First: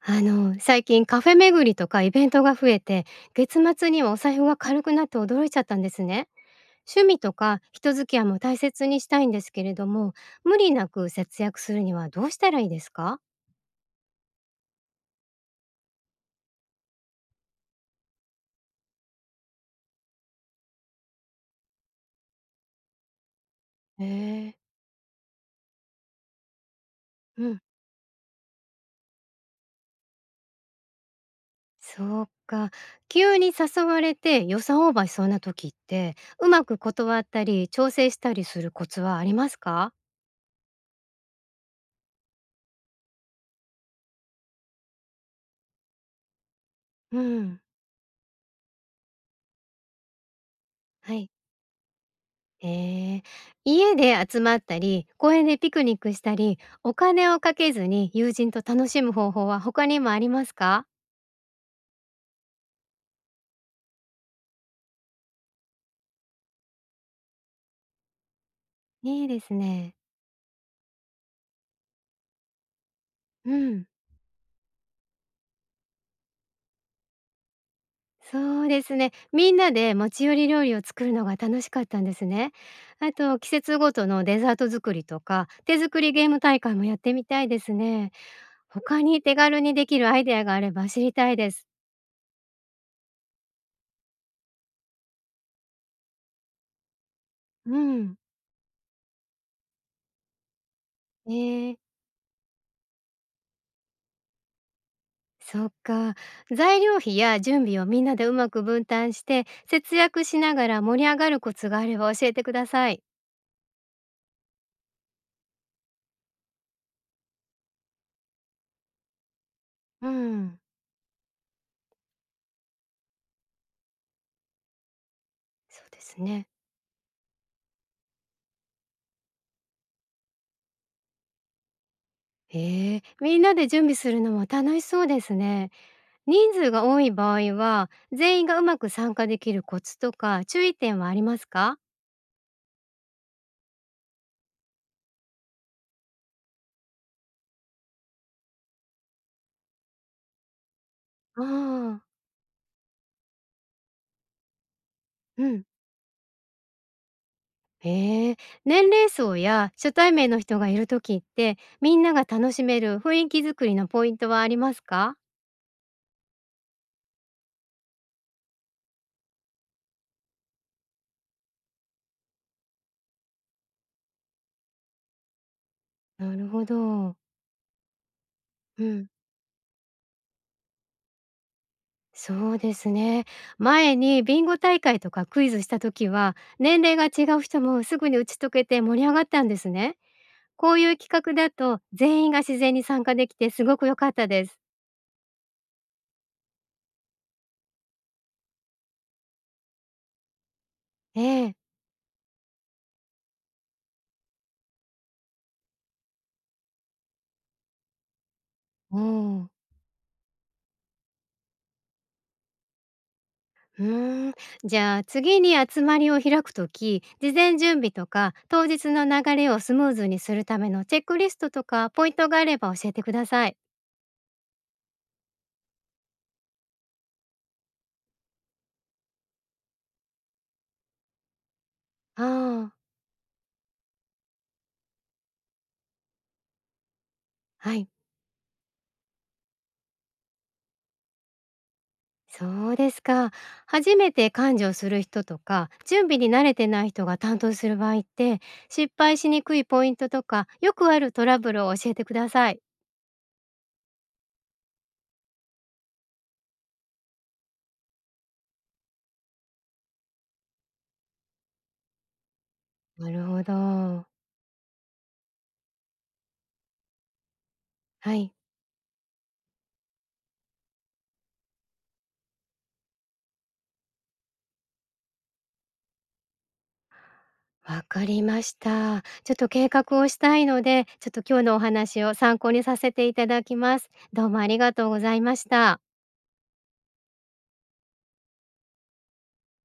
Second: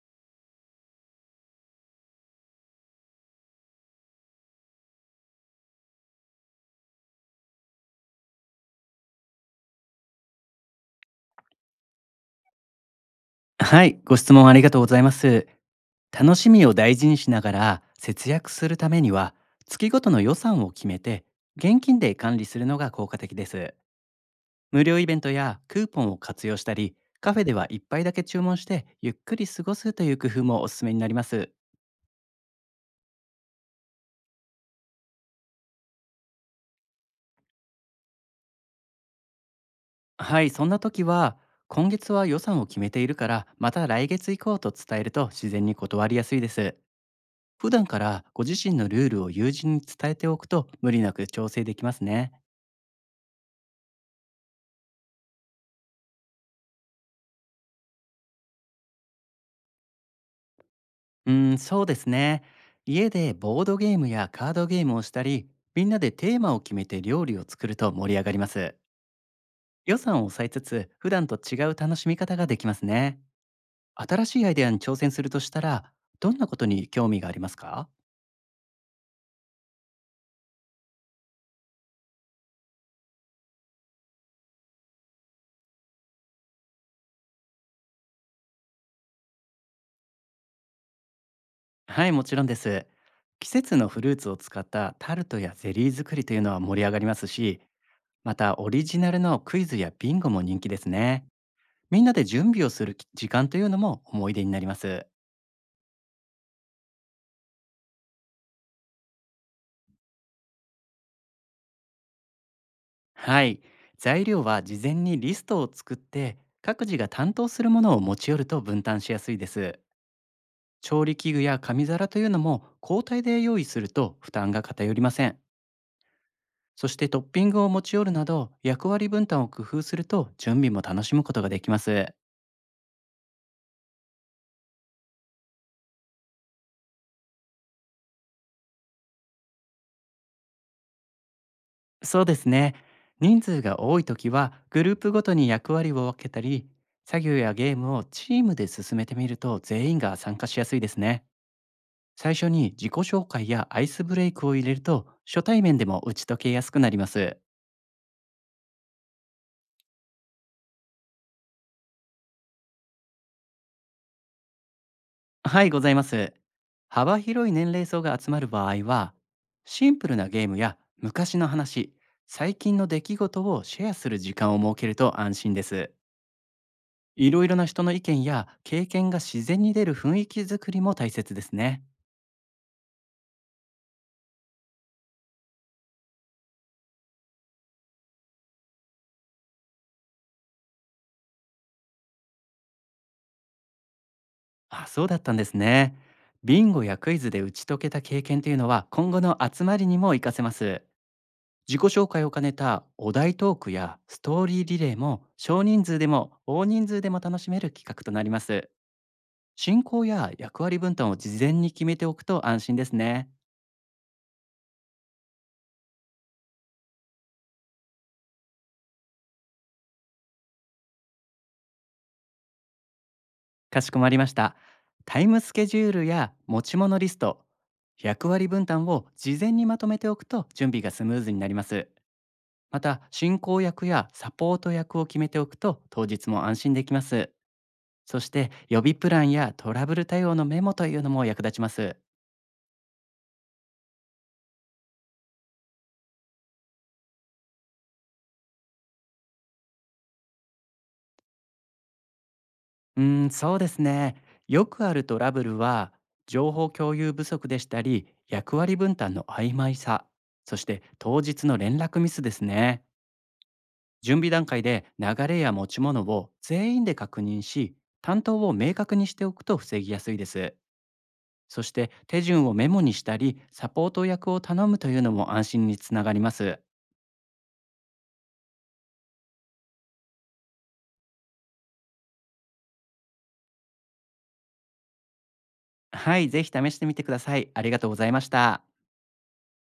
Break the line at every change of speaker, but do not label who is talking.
最近カフェ巡りとかイベントが増えて、月末にはお財布が軽くなって驚いちゃったんですね。趣味とか人付き合いも大切にしたいんですけれども、無理なく節約するにはどうしたらいいですか？
はい、ご質問ありがとうございます。楽しみを大事にしながら節約するためには、月ごとの予算を決めて、現金で管理するのが効果的です。
へえー。
無料イベントやクーポンを活用したり、カフェ
う
で
ん。
は一杯だけ注文してゆっくり過ごすという工夫もおすすめになります。
そうか。急に誘われて予算オーバーしそうな時って、うまく断ったり調整したりするコツはありますか？
はい、そんな時は、今月は予算を決めているから、また来月以降と伝えると自然に断りやすいです。
うん。
普段からご自身のルールを友人に伝えておくと無理な
は
く
い。
調整できますね。
ええ、家で集まったり、公園でピクニックしたり、お金をかけずに友人と楽しむ方法は他にもありますか？
うん、そうですね。家でボードゲームやカードゲームをしたり、みんなでテーマを決めて料理を作ると盛り上がります。
いいですね。
予算を抑えつつ、普段と違う楽しみ方ができますね。
うん、
新しいアイデアに挑戦するとしたら、どんなことに興味がありますか？
そうですね。みんなで持ち寄り料理を作るのが楽しかったんですね。あと季節ごとのデザート作りとか、手作りゲーム大会もやってみたいですね。他に手軽にできるアイデアがあれば知りたいです。
はい、もちろんです。季節のフルーツを使ったタルトやゼリー作りというのは盛り上がりますし、
うん、
またオリジナルのクイズやビンゴも人気ですね。
ええ。
みんなで準備をする時間というのも思い出になります。
そっか。材料費や準備をみんなでうまく分担して、節約しながら盛り上がるコツがあれば教えてください。
はい。材料は事前にリストを作って、各自が担当するものを持ち寄ると分担しやすいです。
うん。
調理器具や紙皿というのも交代で用意すると負担が偏りません。
そうですね。
そしてトッピングを持ち寄るなど役割分担を工夫すると準備も楽しむことができます。
ええ、みんなで準備するのも楽しそうですね。人数が多い場合は、全員がうまく参加できるコツとか注意点はありますか？
そうですね。人数が多い時はグループごとに役割を分けたり、作業やゲームをチームで進めてみると全員が参加しやすいですね。
ああ、
最初に自己紹介やアイスブレイクを入れると初
う
対
ん。
面でも打ち解けやすくなります。
ええ、年齢層や初対面の人がいるときって、みんなが楽しめる雰囲気作りのポイントはありますか？
はい、ございます。幅広い年齢層が集まる場合は、シンプルなゲームや昔の話、最近の出来事をシェアする時間を設けると安心です。
なるほど。
いろいろな人の意見や
う
経
ん、
験が自然に出る雰囲気づくりも大切ですね。
そうですね。前にビンゴ大会とかクイズした時は、年齢が違う人もすぐに打ち解けて盛り上がったんですね。こういう企画だと全員が自然に参加できてすごく良かったです。
あ、そうだったんですね。ビンゴやクイズで打ち解けた経験というのは今後の集まりにも活かせます。
ええ。
自己紹介を兼ねたお題トークやストーリーリレーも、少人数でも大人数でも楽しめる企画となります。
うん。
進行や役割分担を事前に決めておくと安心ですね。
うーん。じゃあ次に集まりを開くとき、事前準備とか当日の流れをスムーズにするためのチェックリストとかポイントがあれば教えてください。
かしこまりました。タイムスケジュールや持ち物リスト、役割分担を事前にまとめておくと準備がスムーズになります。
ああ、
また、進行役やサポート役を決めておくと当日も安心できます。
はい。
そして、予備プランやトラブル対応のメモというのも役立ちます。
そうですか。初めて幹事をする人とか、準備に慣れてない人が担当する場合って、失敗しにくいポイントとか、よくあるトラブルを教えてください。
そうですね。よくあるトラブルは、情報共有不足でしたり、役割分担の曖昧さ、そして当日の連絡ミスですね。
なるほど。
準備段階で流れや持ち物を全員で確認し、
は
担
い。
当を明確にしておくと防ぎやすいです。そして手順をメモにしたり、サポート役を頼むというのも安心につながります。
わかりました。ちょっと計画をしたいので、ちょっと今日のお話を参考にさせていただきます。どうもありがとうございました。
はい、ぜひ試してみてください。ありがとうございました。